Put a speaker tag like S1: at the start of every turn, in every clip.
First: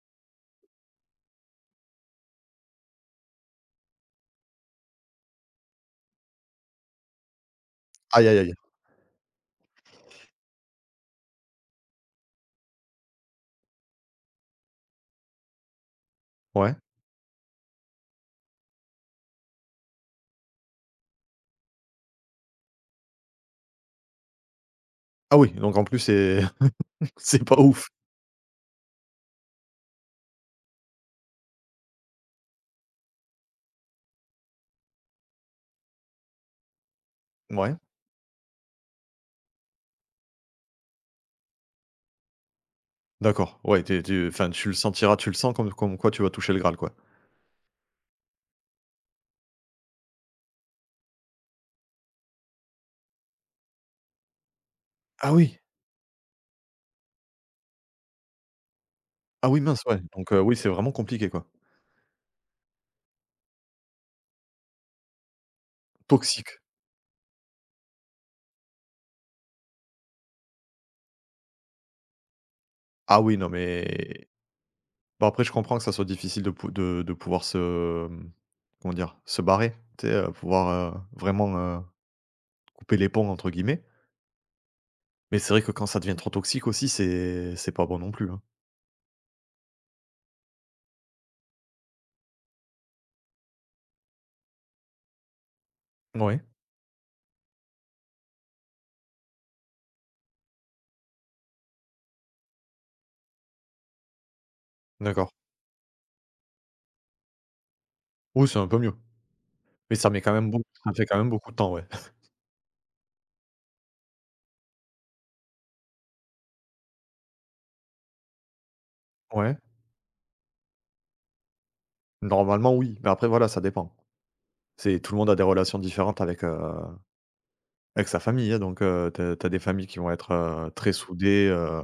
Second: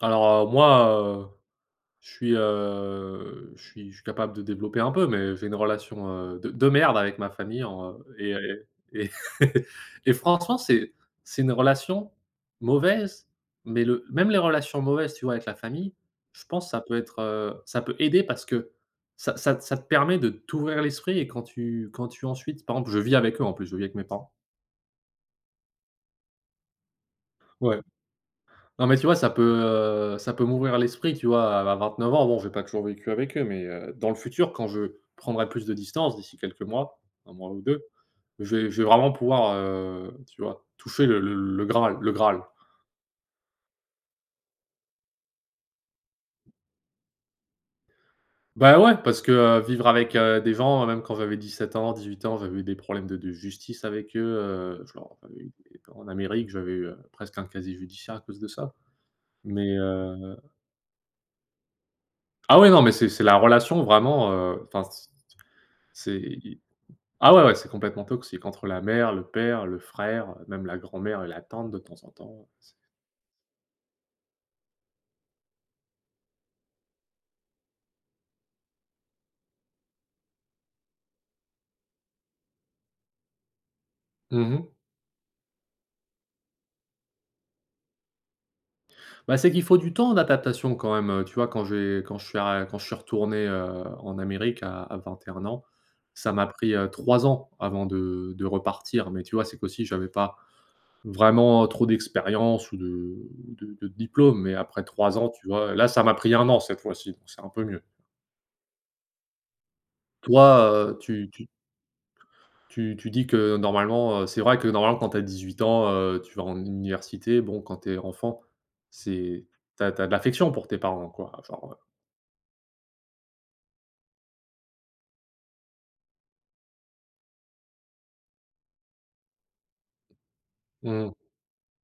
S1: Moi, je suis capable de développer un peu, mais j'ai une relation de merde avec ma famille
S2: Aïe, aïe, aïe.
S1: et et et franchement, c'est une relation mauvaise, mais le même les relations mauvaises, tu vois, avec la famille, je pense que
S2: Ouais.
S1: ça peut être, ça peut aider parce que ça te permet de t'ouvrir l'esprit et quand tu ensuite, par exemple, je vis avec eux, en plus je vis avec mes parents.
S2: Ah oui, donc en plus c'est c'est pas
S1: Ouais.
S2: ouf.
S1: Non, mais tu vois, ça peut m'ouvrir l'esprit, tu vois? À 9 ans, bon, j'ai pas toujours vécu avec eux, mais dans le futur, quand je prendrai plus de distance, d'ici quelques mois, un mois ou
S2: Ouais,
S1: deux, je vais vraiment pouvoir, tu vois, toucher le graal le graal.
S2: d'accord. Ouais, t'es, es enfin tu le sens comme quoi tu vas toucher le Graal, quoi.
S1: Bah, ouais, parce que, vivre avec, des gens, même quand j'avais 17 ans, 18 ans, j'avais eu des problèmes de justice avec eux, je leur
S2: Ah
S1: avais eu
S2: oui!
S1: des, en Amérique, j'avais eu, presque un casier judiciaire à cause de ça.
S2: Ah oui
S1: Mais
S2: mince, ouais, donc oui, c'est vraiment compliqué, quoi.
S1: ah ouais, non, mais c'est la relation vraiment, enfin, c'est…
S2: Toxique.
S1: Ah ouais, ouais, c'est complètement toxique, entre la mère, le père, le frère, même la grand-mère et la tante de temps en temps. Ouais, c'est…
S2: Ah oui, non mais bon, après je comprends que ça soit difficile de pouvoir comment dire? Se barrer, tu sais, pouvoir, vraiment, «couper les ponts» entre guillemets.
S1: Mmh.
S2: Mais c'est vrai que quand ça devient trop toxique aussi, c'est pas bon non plus, hein.
S1: Bah, c'est qu'il faut du temps d'adaptation quand même, tu vois? Quand j'ai quand je suis ar quand je suis retourné, en Amérique à 21 ans, ça
S2: Ouais,
S1: m'a pris, 3 ans avant de repartir. Mais tu vois? C'est qu'aussi j'avais pas vraiment trop d'expérience ou de diplôme, mais après 3 ans,
S2: d'accord.
S1: tu vois, là, ça m'a pris 1 an cette fois-ci, donc c'est un peu mieux.
S2: Oui, c'est un peu mieux. Mais
S1: Toi,
S2: ça
S1: heu,
S2: fait quand même
S1: tu tu
S2: beaucoup de temps, ouais.
S1: Tu tu dis que normalement, c'est vrai que normalement, quand tu as 8 ans, tu vas en université. Bon, quand tu es enfant, c'est…
S2: Ouais,
S1: T'as de l'affection pour tes parents, quoi, genre,
S2: normalement oui, mais après voilà, ça dépend. C'est Tout le monde a des relations différentes avec, sa famille, hein, donc tu as des familles qui vont être, très
S1: mmh.
S2: soudées,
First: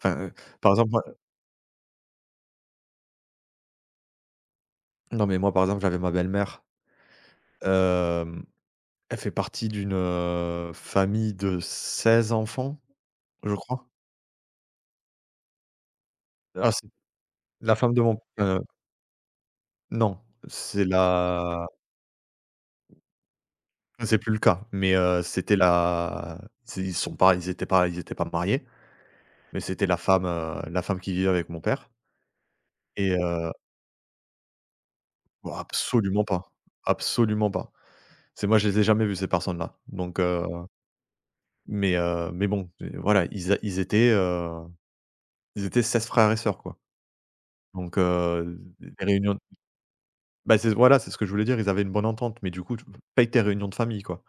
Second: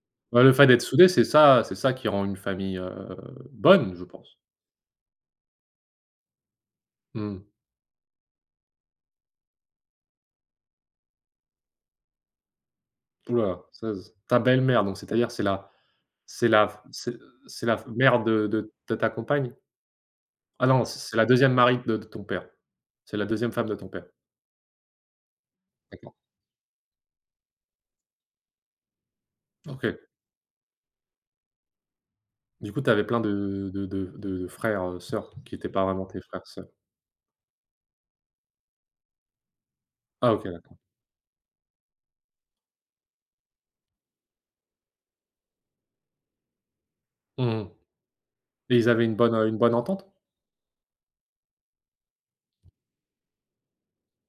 S2: enfin,
S1: Ouais, le fait
S2: par
S1: d'être
S2: exemple, moi.
S1: soudé, c'est ça qui rend une famille, bonne, je pense.
S2: Non, mais moi, par exemple, j'avais ma belle-mère,
S1: Mmh.
S2: hem, elle fait partie d'une, famille de 16 enfants, je
S1: Ouh,
S2: crois.
S1: ça z ta belle-mère, donc c'est-à-dire c'est la c'est
S2: Ah,
S1: la
S2: c'est
S1: c'est
S2: la
S1: la
S2: femme de mon
S1: mère de de de ta compagne?
S2: non,
S1: Ah
S2: c'est
S1: non, c'est la deuxième
S2: la
S1: mari de ton père. C'est la deuxième femme de ton père.
S2: c'est plus le cas, mais
S1: D'accord.
S2: c'est ils sont pas ils étaient pas ils étaient pas mariés, mais c'était la
S1: OK.
S2: femme, qui vivait avec mon père.
S1: Du coup, tu avais
S2: Et
S1: plein de frères, sœurs
S2: oh,
S1: qui n'étaient pas vraiment tes
S2: absolument
S1: frères,
S2: pas,
S1: sœurs.
S2: absolument pas. C'est Moi, je les ai jamais vus, ces personnes-là, donc
S1: Ah
S2: heu.
S1: OK, ouais.
S2: Mais mais bon, et voilà, ils étaient 16 frères et sœurs, quoi,
S1: Mmh,
S2: donc
S1: et ils
S2: les
S1: avaient
S2: réunions,
S1: une bonne entente?
S2: bah, c'est ce que je voulais dire, ils avaient une bonne entente, mais du coup, tu paye tes réunions de famille, quoi.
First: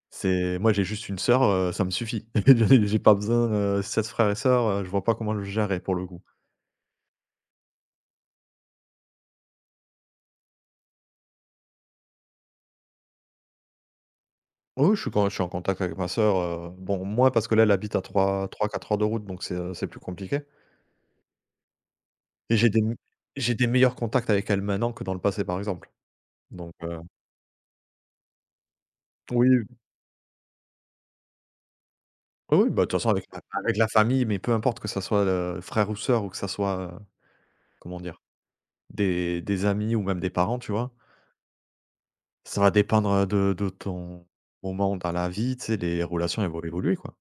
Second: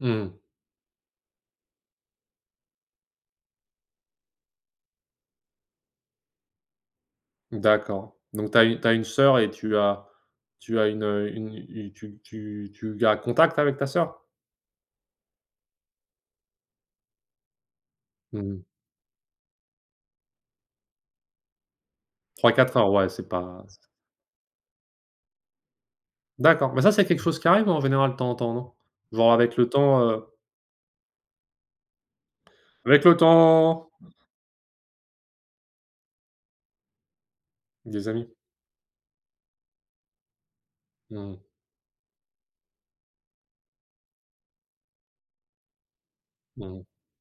S1: Mmh.
S2: C'est Moi, j'ai juste une sœur, ça me suffit. J'ai pas besoin, 16 frères et sœurs, je vois pas comment je gérer pour le coup.
S1: D'accord. Donc tu as une sœur, et tu as une u tu tu tu gardes contact avec ta sœur?
S2: Oui, oui, je suis quand je suis en contact avec ma sœur, bon, moi, parce que là, elle habite à
S1: Mmh.
S2: 3 4 heures de route, donc c'est plus compliqué. Et
S1: 3-4 heures, ouais, c'est
S2: j'ai
S1: pas
S2: des
S1: c'est…
S2: meilleurs contacts avec elle maintenant que dans le passé, par exemple. Donc
S1: d'accord. Mais ça,
S2: heu.
S1: c'est quelque chose qui arrive en général de temps en temps, non? Genre,
S2: Oui, oui, oui, bah, de toute
S1: avec
S2: façon,
S1: le
S2: avec la
S1: temps,
S2: famille, mais peu importe que ça soit, frère ou sœur, ou que ça soit, comment
S1: des
S2: dire?
S1: amis.
S2: Des amis ou même des parents, tu vois?
S1: Mmh.
S2: Ça va dépendre, de ton moment dans la vie, tu sais, les relations, elles vont
S1: Mmh.
S2: évoluer, quoi.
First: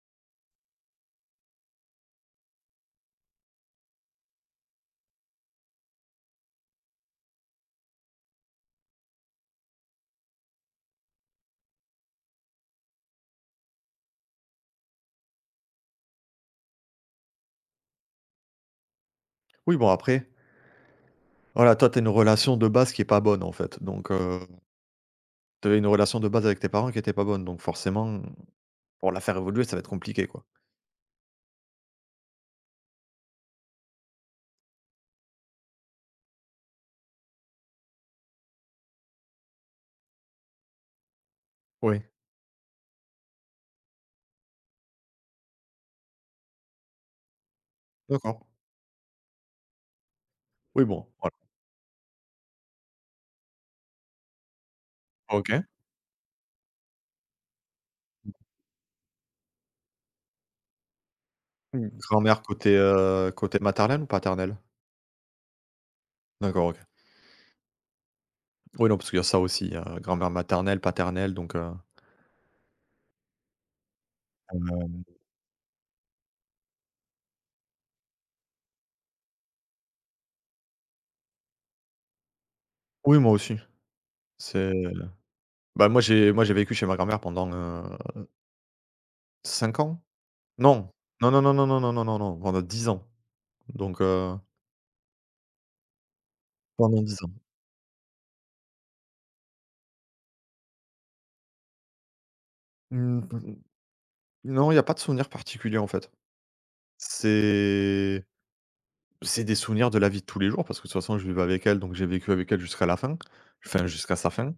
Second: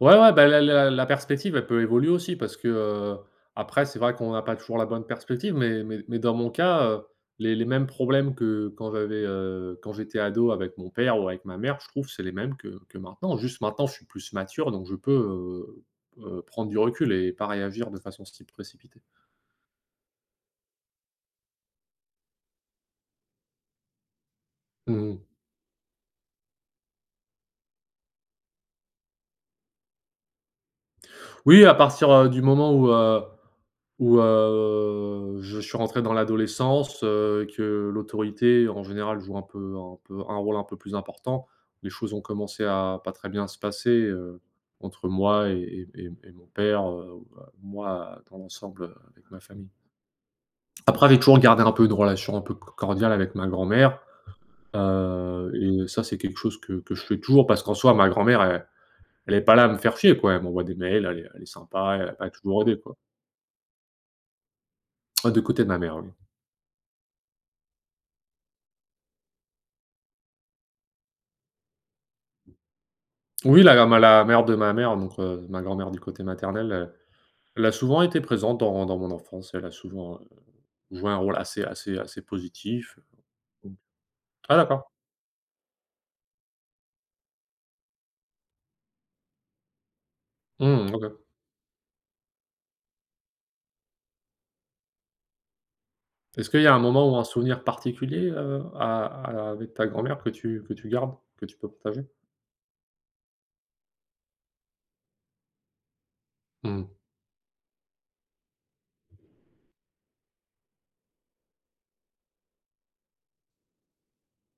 S1: Ouais, ouais, bah, la perspective, elle peut évoluer aussi, parce que, après, c'est vrai qu'on n'a pas toujours la bonne perspective, mais mais dans mon cas, les mêmes problèmes que quand j'avais, quand j'étais ado avec mon père ou avec ma mère, je trouve, c'est les mêmes que maintenant. Juste maintenant, je suis plus mature, donc je peux, prendre du recul et pas réagir de façon si précipitée.
S2: Oui, bon, après, voilà, toi, tu as une relation de base qui est pas bonne, en fait, donc
S1: Mmh.
S2: tu avais une relation de base avec tes parents qui était pas bonne, donc forcément, pour la faire évoluer, ça va être compliqué, quoi.
S1: Oui, à partir, du moment où, je suis rentré dans l'adolescence, que l'autorité en général joue un peu un rôle un peu plus important. Les
S2: Oui.
S1: choses ont commencé à pas très bien se passer, entre moi et mon père, moi dans
S2: D'accord.
S1: l'ensemble, avec ma famille.
S2: Oui, bon,
S1: Après, j'ai
S2: voilà.
S1: toujours gardé un peu une relation un peu cordiale avec ma grand-mère,
S2: OK.
S1: et ça, c'est quelque chose que je fais toujours, parce qu'en soi ma grand-mère, elle est pas là à me faire chier, quoi. Elle m'envoie des mails, elle est
S2: Mmh.
S1: sympa, elle m'a
S2: Grand-mère
S1: toujours
S2: côté,
S1: aidé, quoi.
S2: côté maternelle ou paternelle?
S1: Ah, du côté de ma mère, oui.
S2: D'accord, OK. Oui, non, parce qu'il y a ça aussi, il y a grand-mère maternelle, paternelle, donc
S1: Oui, la mère de ma mère,
S2: hem
S1: donc ma grand-mère du côté maternel, elle a souvent été présente dans mon enfance. Elle a souvent, joué un rôle assez positif,
S2: oui, moi aussi.
S1: donc… ah
S2: C'est
S1: d'accord.
S2: Moi, j'ai moi, j'ai vécu chez ma grand-mère pendant, 5 ans? Non.
S1: Mmh, OK.
S2: Non, non, non, non, non, non, non, non, non, pendant 10 ans, donc
S1: Est-ce qu'il y a un
S2: pendant
S1: moment ou
S2: dix
S1: un
S2: ans.
S1: souvenir particulier, à avec ta grand-mère que tu gardes, que tu peux partager?
S2: Mmh, mmh, non, il y a pas de souvenir particulier, en fait.
S1: Mmh.
S2: C'est c'est des souvenirs de la vie de tous les jours, parce que de toute façon, je vivais avec elle, donc j'ai vécu avec elle jusqu'à la fin, enfin, jusqu'à sa fin.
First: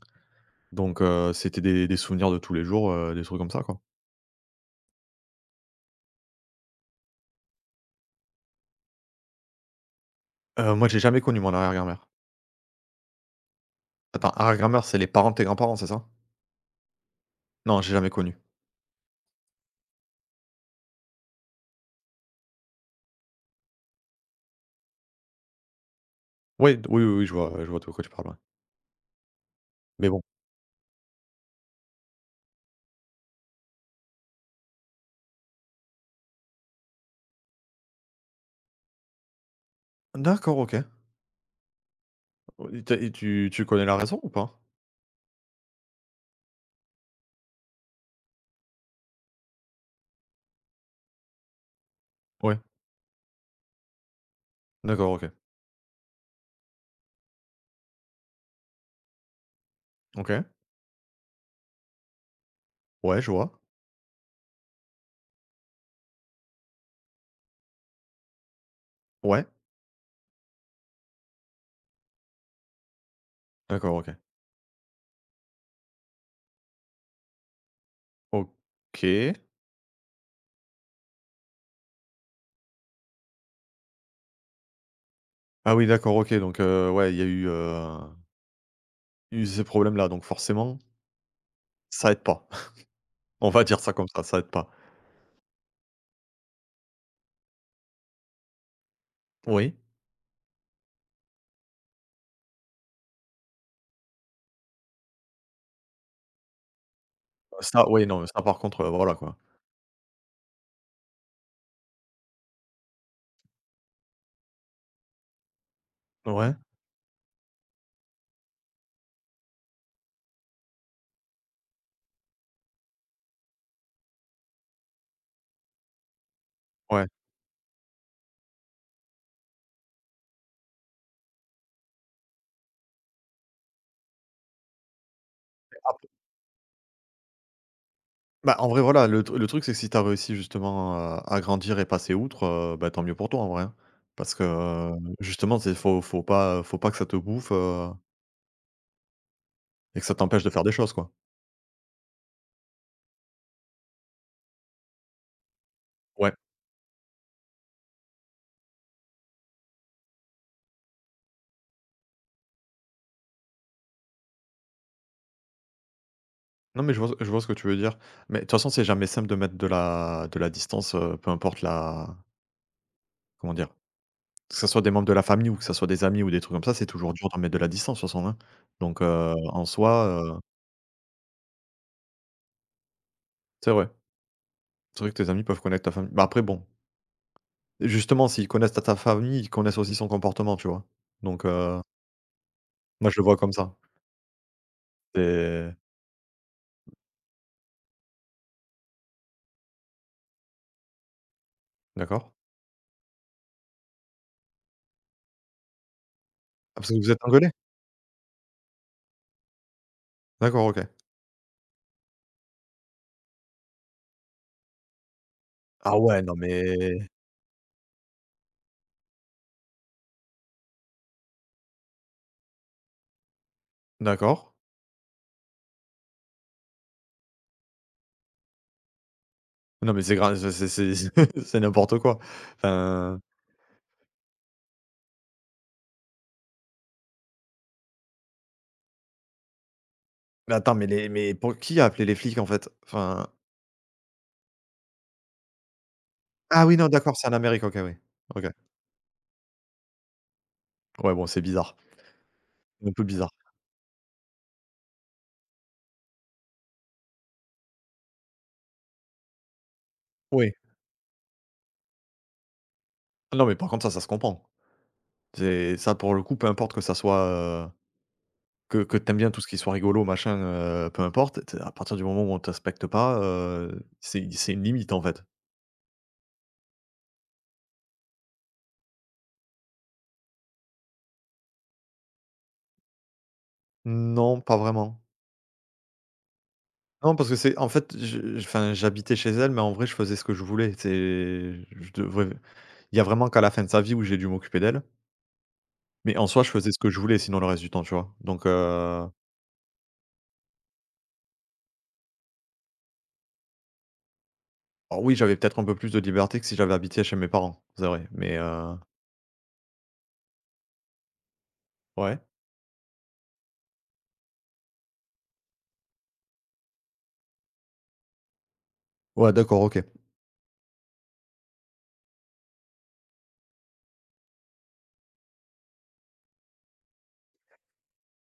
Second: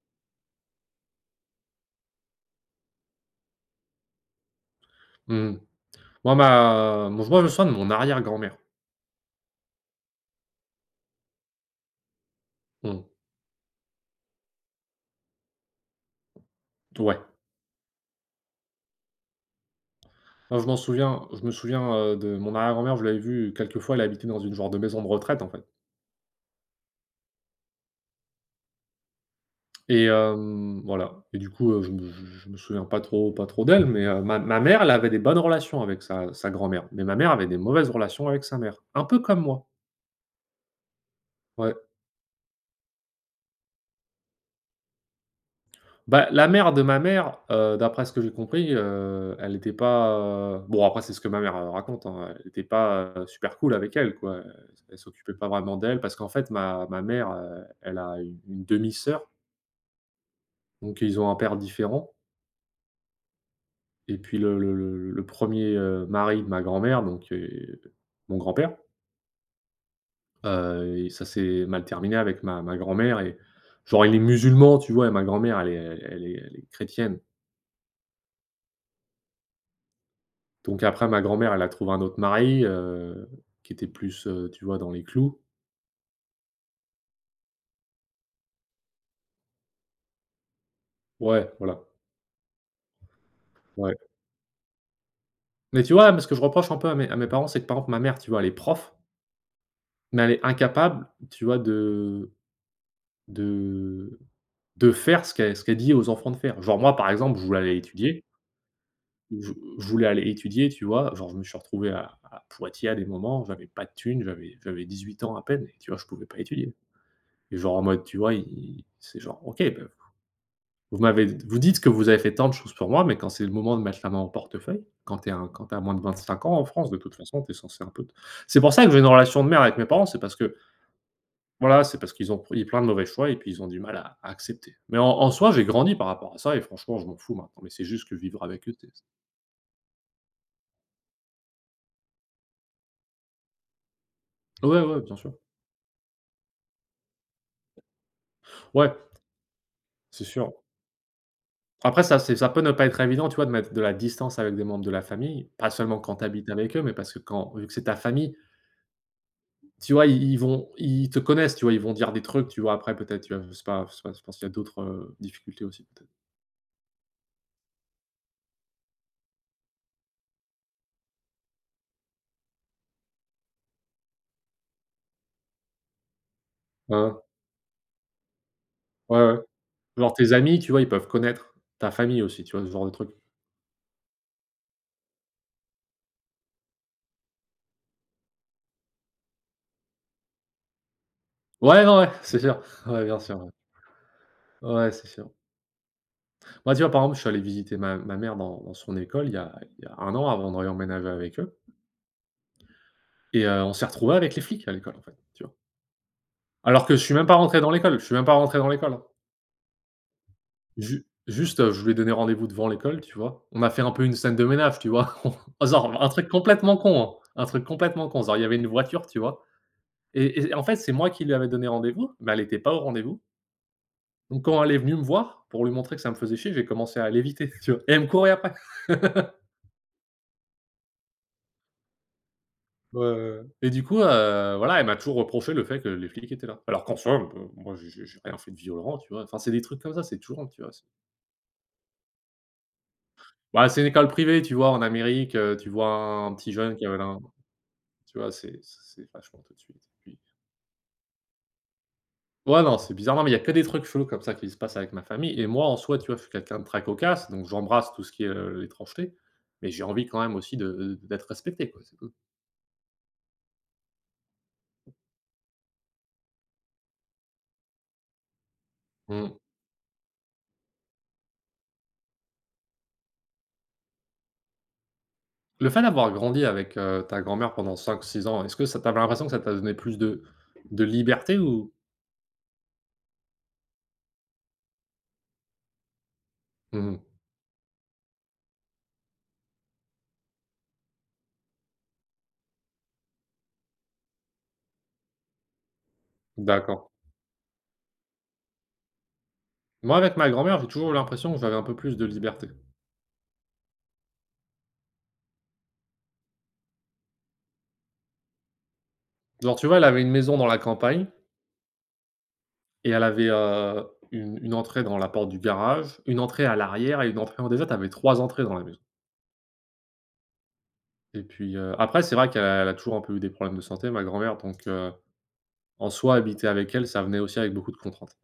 S2: Donc c'était des souvenirs de tous les jours, des trucs comme ça, quoi.
S1: Mmh. Moi, ma moi, je me souviens de mon arrière-grand-mère.
S2: Moi, j'ai jamais connu mon arrière-grand-mère.
S1: Mmh.
S2: Attends, arrière-grand-mère, c'est les parents de tes grands-parents, c'est ça?
S1: Ouais.
S2: Non, j'ai jamais connu.
S1: Moi, je me souviens, de mon arrière-grand-mère, je l'avais vue quelques fois, elle habitait dans une genre de maison de retraite, en fait.
S2: Oui, oui, oui, oui, je vois de quoi tu parles, ouais.
S1: Et
S2: Mais bon.
S1: hem, voilà, et du coup, je me souviens pas trop d'elle, mais ma ma mère, elle avait des bonnes relations avec sa grand-mère, mais ma mère avait des mauvaises relations avec sa mère, un peu comme moi.
S2: D'accord, OK.
S1: Ouais.
S2: Et tu connais la raison ou pas?
S1: Bah, la mère de ma mère, d'après ce que j'ai compris, elle était pas, bon, après c'est ce que ma mère, raconte, hein, elle
S2: Ouais,
S1: était pas, super cool avec elle, quoi. Elle
S2: d'accord, OK.
S1: s'occupait pas vraiment d'elle, parce qu'en fait ma mère, elle a une demi-sœur,
S2: OK.
S1: donc ils ont un père différent.
S2: Ouais, je vois.
S1: Et puis le 1er mari de ma grand-mère, donc mon grand-père,
S2: Ouais,
S1: et ça s'est mal terminé avec ma grand-mère, et
S2: d'accord,
S1: genre
S2: OK.
S1: il est musulman, tu vois? Et ma grand-mère, elle est chrétienne.
S2: OK.
S1: Donc après, ma grand-mère, elle a trouvé un autre mari, qui était plus, tu vois, dans les clous.
S2: Ah oui, d'accord, OK, donc ouais, il y a eu, eu ces problèmes-là, donc forcément,
S1: Ouais, voilà,
S2: ça aide pas. On va dire ça
S1: ouais.
S2: comme ça aide pas.
S1: Mais tu vois, moi, ce que je reproche un peu à mes parents, c'est que, par exemple, ma mère, tu vois, elle est prof,
S2: Oui.
S1: mais elle est incapable, tu vois, de de faire ce qu'elle dit aux enfants de faire. Genre moi, par exemple, je voulais aller
S2: Ça, oui, non,
S1: étudier…
S2: mais ça, par contre, voilà, quoi.
S1: Où je voulais aller étudier, tu vois? Genre, je me suis retrouvé à Poitiers à des moments, j'avais pas de thunes, j'avais 18 ans à peine, et tu vois, je pouvais pas
S2: Ouais,
S1: étudier. Et genre en mode, tu vois, ils c'est genre: «OK, bah, vous dites que vous avez fait tant de choses pour moi, mais quand c'est le moment de mettre la main au portefeuille, quand t'es un quand tu as moins de 25 ans en France, de
S2: ouais.
S1: toute façon, t'es censé un peu te…» c'est pour ça que j'ai une relation de merde avec mes parents, c'est parce que, voilà, c'est parce qu'ils ont pris plein de mauvais choix et puis ils ont du mal à accepter. Mais en soi, j'ai grandi
S2: Ap
S1: par rapport à ça et franchement, je m'en fous maintenant, mais c'est juste que vivre
S2: Bah, en
S1: avec eux,
S2: vrai,
S1: c'est…
S2: voilà, le truc, c'est que si t'as réussi justement à grandir et passer outre, bah, tant mieux pour toi, en vrai, hein. Parce que,
S1: ouais, ouais, bien sûr.
S2: justement, c'est faut faut pas que ça te bouffe,
S1: Ouais,
S2: et que ça
S1: c'est
S2: t'empêche de
S1: sûr.
S2: faire des choses, quoi.
S1: Après, ça c'est… ça peut ne pas être évident, tu vois, de mettre de la distance avec des membres de la famille, pas seulement quand tu
S2: Ouais.
S1: habites avec eux, mais parce que quand vu que c'est ta famille, tu vois, ils te connaissent, tu vois, ils vont dire des trucs, tu vois, après peut-être, tu vois, je sais pas, je pense qu'il y a d'autres, difficultés aussi peut-être.
S2: Non, mais je vois ce que tu veux dire. Mais de toute façon, c'est jamais simple de mettre de la distance, peu importe la, comment dire? Que ça soit des membres de la famille ou que ça soit des amis ou des trucs comme ça, c'est toujours
S1: Hein,
S2: dur de mettre de la distance, de toute façon, hein. Donc,
S1: ouais, ouais.
S2: en soi,
S1: Genre tes
S2: heu.
S1: amis, tu vois, ils peuvent connaître ta famille aussi, tu vois, ce genre de truc.
S2: C'est vrai. C'est vrai que tes amis peuvent connaître ta famille. Bah, après bon. Justement, s'ils connaissent ta famille, ils connaissent aussi son comportement, tu vois? Donc
S1: Ouais, non, ouais, c'est sûr. Ouais,
S2: moi,
S1: bien
S2: je le vois
S1: sûr, ouais.
S2: comme ça.
S1: Ouais, c'est sûr.
S2: C'est
S1: Moi, tu vois, par exemple, je suis allé visiter ma mère dans son école il y a 1 an avant de réemménager avec eux,
S2: D'accord.
S1: et on s'est retrouvés avec les flics à l'école, en fait, tu vois?
S2: Ah,
S1: Alors
S2: parce que
S1: que
S2: vous
S1: je
S2: vous
S1: suis
S2: êtes
S1: même pas
S2: engueulés?
S1: rentré dans l'école, je suis même pas rentré dans l'école, hein.
S2: D'accord, OK.
S1: Je lui ai donné rendez-vous devant l'école, tu vois? On a fait un peu une scène de ménage, tu vois? On
S2: Ah
S1: Genre un
S2: ouais,
S1: truc
S2: non mais
S1: complètement con, hein, un truc complètement con. Genre il y avait une voiture, tu vois? Et en fait, c'est moi qui lui avais donné rendez-vous, mais elle était pas au rendez-vous. Donc
S2: d'accord.
S1: quand elle est venue me voir, pour lui montrer que ça me faisait chier, j'ai commencé à l'éviter, tu vois? Et elle me courait après.
S2: Non mais c'est grave, c'est c'est n'importe quoi.
S1: Ouais, ouais,
S2: Enfin,
S1: ouais. Et du coup, voilà, elle m'a toujours reproché le fait que les flics étaient là. Alors qu'en soi, moi j'ai rien fait de violent, tu vois? Enfin, c'est des trucs comme ça, c'est tout le monde,
S2: mais
S1: tu vois?
S2: attends, mais les mais pour qui a appelé les flics, en fait? Enfin
S1: Bah, c'est une école privée, tu vois? En Amérique, tu vois un petit
S2: ah oui,
S1: jeune qui
S2: non,
S1: avait
S2: d'accord,
S1: l'un
S2: c'est en Amérique, OK, oui.
S1: tu vois?
S2: OK.
S1: C'est vachement tout de suite et puis
S2: Ouais, bon, c'est bizarre,
S1: ouais, non,
S2: un
S1: c'est
S2: peu
S1: bizarre. Non,
S2: bizarre.
S1: mais il y a que des trucs chelous comme ça qui se passent avec ma famille et moi, en soi, tu vois? Je suis quelqu'un de très cocasse, donc j'embrasse tout ce qui est, l'étrangeté, mais j'ai envie quand même
S2: Oui.
S1: aussi de, d'être respecté, quoi, c'est tout.
S2: Non mais par contre, ça se comprend. C'est ça, pour le coup, peu importe que ça soit, que t'aimes bien
S1: Mmh.
S2: tout ce qui soit rigolo, machin, peu importe, tu, à partir du moment où on te pas, c'est une limite, en fait.
S1: Le fait d'avoir grandi avec, ta grand-mère pendant 5 6 ans, est-ce que ça tu avais l'impression que ça t'a donné plus de liberté ou?
S2: Non, pas vraiment.
S1: Mmh mh.
S2: Non, parce que c'est en fait, je enfin, j'habitais chez elle, mais en vrai, je faisais ce que je voulais. C'est je devrais Il y a vraiment qu'à la fin de sa vie où j'ai dû m'occuper d'elle, mais en soi, je faisais ce
S1: D'accord.
S2: que je voulais sinon le reste du temps, tu vois? Donc,
S1: Moi, avec ma grand-mère, j'ai toujours eu l'impression que j'avais un peu plus de liberté.
S2: alors oui, j'avais peut-être un peu plus de liberté que si j'avais habité chez mes parents, c'est vrai, mais,
S1: Genre, tu vois? Elle avait une maison dans la campagne.
S2: ouais.
S1: Et elle avait, une entrée dans la porte du garage, une entrée à l'arrière et une entrée en déjà tu avais 3 entrées dans la maison
S2: Ouais, d'accord, OK.
S1: et puis, après c'est vrai qu'elle a toujours un peu eu des problèmes de santé ma grand-mère donc, en soi habiter avec elle, ça venait aussi avec beaucoup de contraintes.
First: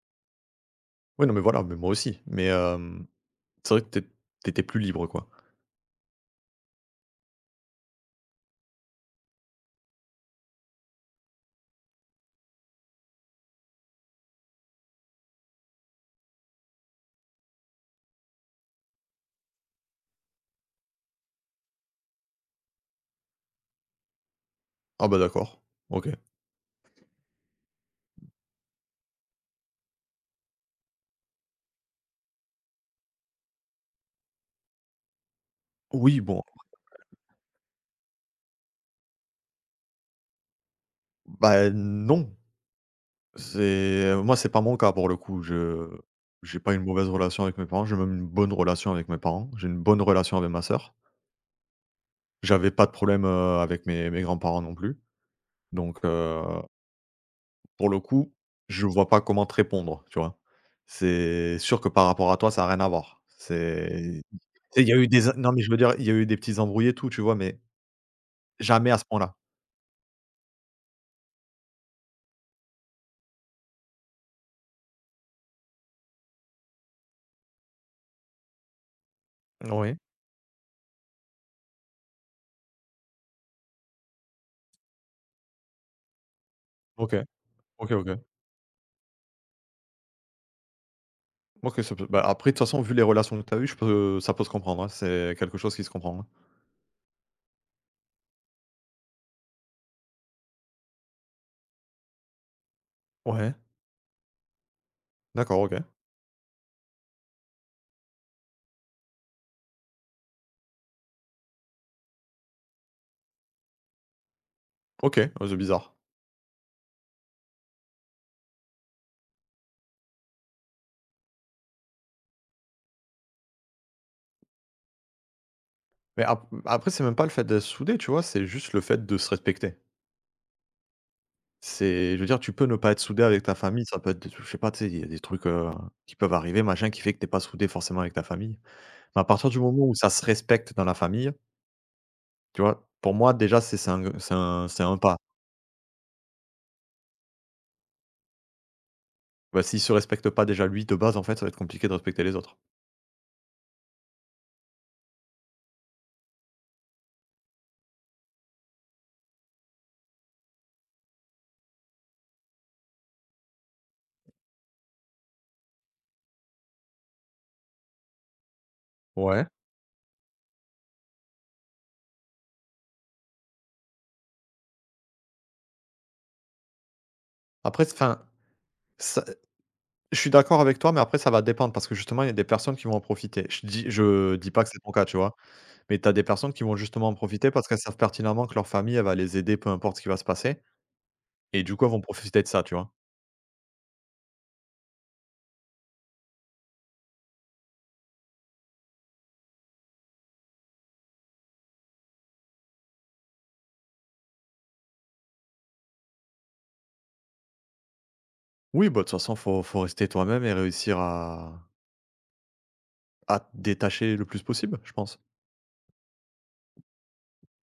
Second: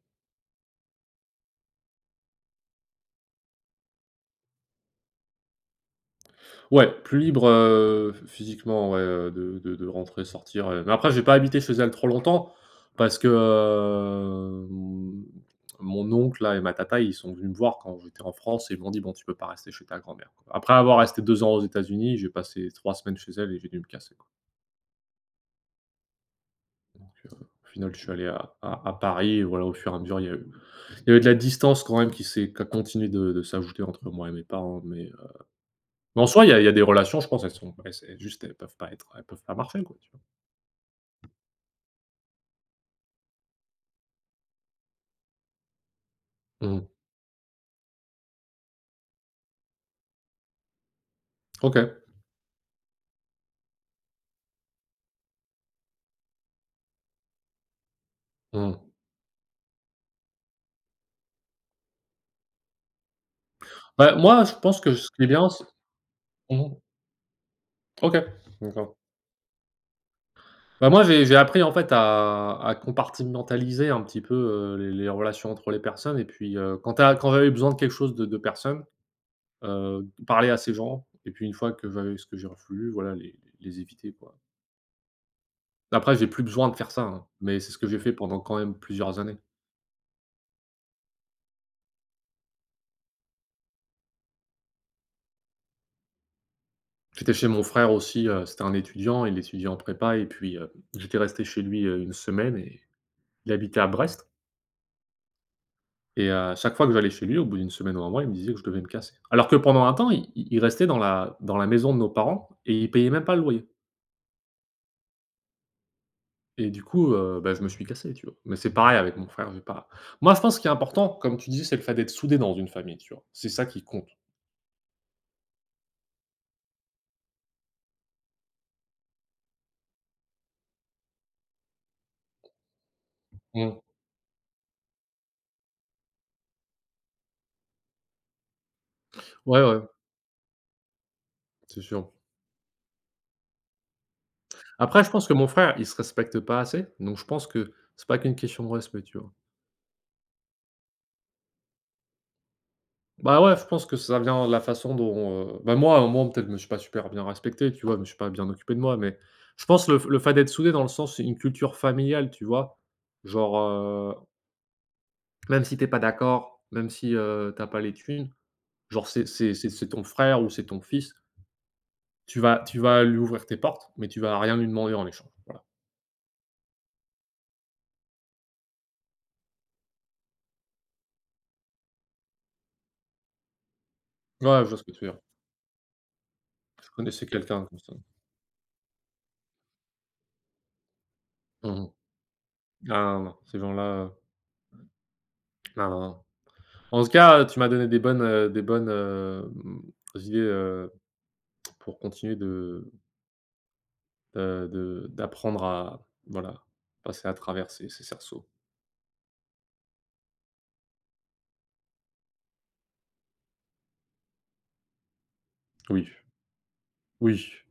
S2: Oui, non, mais voilà, mais moi aussi, mais, c'est vrai que tu é plus libre, quoi.
S1: Ouais, plus libre, physiquement, ouais, de rentrer, sortir, mais après j'ai pas habité chez elle trop longtemps parce que, hem, mon mon oncle là et ma tata, ils sont venus me voir quand j'étais en France et ils m'ont dit: «Bon, tu peux pas rester chez ta grand-mère, quoi». Après avoir resté 2 ans aux États-Unis, j'ai passé 3 semaines chez elle et j'ai dû me casser, quoi.
S2: Ah bah, d'accord. OK.
S1: Donc, au final, je suis allé à Paris et voilà, au fur et à mesure, il y avait de la distance quand même qui a continué de s'ajouter entre moi et mes parents, mais
S2: Oui,
S1: Mais en
S2: bon,
S1: soi, il y a des relations, je pense, elles c'est juste elles peuvent pas marcher, quoi, tu vois?
S2: bah, non. C'est Moi, c'est pas mon cas pour le coup. Je J'ai pas une
S1: Mmh.
S2: mauvaise relation avec mes parents, j'ai même une bonne relation avec mes parents. J'ai une bonne relation avec ma sœur.
S1: OK.
S2: J'avais pas de problème, avec mes grands-parents non plus. Donc, pour le coup,
S1: Mmh.
S2: je vois pas comment te répondre, tu vois? C'est sûr que par rapport à toi, ça a rien à voir.
S1: Bah,
S2: C'est
S1: moi, je pense
S2: il y
S1: que
S2: a eu
S1: ce
S2: des
S1: qui est bien,
S2: Non, mais
S1: c'est
S2: je veux dire, il y a eu des petits
S1: mmh
S2: embrouilles et tout, tu vois? Mais
S1: OK,
S2: jamais
S1: d'accord.
S2: à ce point-là.
S1: Bah, moi, j'ai appris, en fait, à compartimentaliser un petit peu, les relations entre les personnes et puis, quand j'avais besoin de quelque chose de personnes,
S2: Oui.
S1: parler à ces gens et puis une fois que j'avais ce que j'ai voulu, voilà, les éviter, quoi. Après, j'ai plus besoin de faire ça,
S2: OK.
S1: hein, mais c'est ce que
S2: OK,
S1: j'ai fait
S2: OK.
S1: pendant quand même plusieurs années.
S2: OK, ça peut bah, après, de toute façon, vu les relations que tu as eues, je peux ça peut se comprendre, hein. C'est quelque chose qui se comprend, hein.
S1: J'étais chez mon frère aussi, c'était un étudiant, il étudiait en prépa et puis, j'étais resté chez lui, une semaine et il
S2: Ouais,
S1: habitait à Brest
S2: d'accord, OK.
S1: et à chaque fois que j'allais chez lui, au bout d'une semaine ou un mois, il me disait que je devais me casser. Alors que pendant un temps, il restait dans la maison de nos parents et il payait même pas le loyer
S2: OK, ouais, c'est bizarre.
S1: et du coup, bah, je me suis cassé, tu vois? Mais c'est pareil avec mon frère, j'ai pas moi, je pense qu'il est important, comme tu dis, c'est le fait d'être soudé dans une famille, tu vois? C'est ça qui compte.
S2: Mais ap après, c'est même pas le fait d'être soudé, tu vois? C'est juste le fait de se respecter. C'est Je veux dire, tu peux ne pas être soudé avec ta
S1: Mmh.
S2: famille, ça peut être, je sais pas, tu sais, il y a des trucs, qui peuvent arriver, machin, qui fait que t'es pas soudé forcément avec ta famille. Mais à partir du
S1: Ouais, ouais,
S2: moment où ça se respecte dans la famille,
S1: c'est sûr.
S2: tu vois? Pour moi, déjà, c'est c'est un
S1: Après, je
S2: pas.
S1: pense que mon frère, il se respecte pas assez, donc je pense que c'est pas qu'une question de respect, tu vois?
S2: Bah, s'il se respecte pas déjà lui de base, en fait, ça va être compliqué de respecter les autres.
S1: Bah, ouais, je pense que ça vient de la façon dont, bah, moi, à un moment, peut-être, je me suis pas super bien respecté, tu vois? Je me suis pas bien occupé de moi, mais je pense le fait d'être soudé dans le sens, c'est une culture familiale, tu vois? Genre, même si t'es pas d'accord, même si, tu pas les thunes, genre, c'est
S2: Ouais.
S1: c'est c'est c'est ton frère ou c'est ton fils, tu vas lui ouvrir tes portes, mais tu vas rien lui demander en échange, voilà.
S2: Après, je suis d'accord avec toi, mais après ça va dépendre parce que justement, il y a des personnes qui vont en profiter. Je dis pas
S1: Ouais, je
S2: que c'est
S1: vois ce
S2: ton
S1: que
S2: cas,
S1: tu veux
S2: tu
S1: dire.
S2: vois? Mais tu as des personnes qui vont
S1: Je
S2: justement en
S1: connaissais
S2: profiter
S1: quelqu'un
S2: parce qu'elles
S1: comme ça.
S2: savent pertinemment que leur famille, elle va les aider, peu importe ce qui va se passer, et du coup, elles
S1: Mmh.
S2: vont profiter de ça, tu vois?
S1: Ah non, non, ces gens-là, heu, non, non, non. En tout cas, tu m'as donné des bonnes, idées, pour continuer de d'apprendre à voilà, passer à travers ces cerceaux.
S2: Oui, bah, de toute façon, faut rester toi-même et réussir à te détacher le plus possible, je pense.
S1: Oui, oui.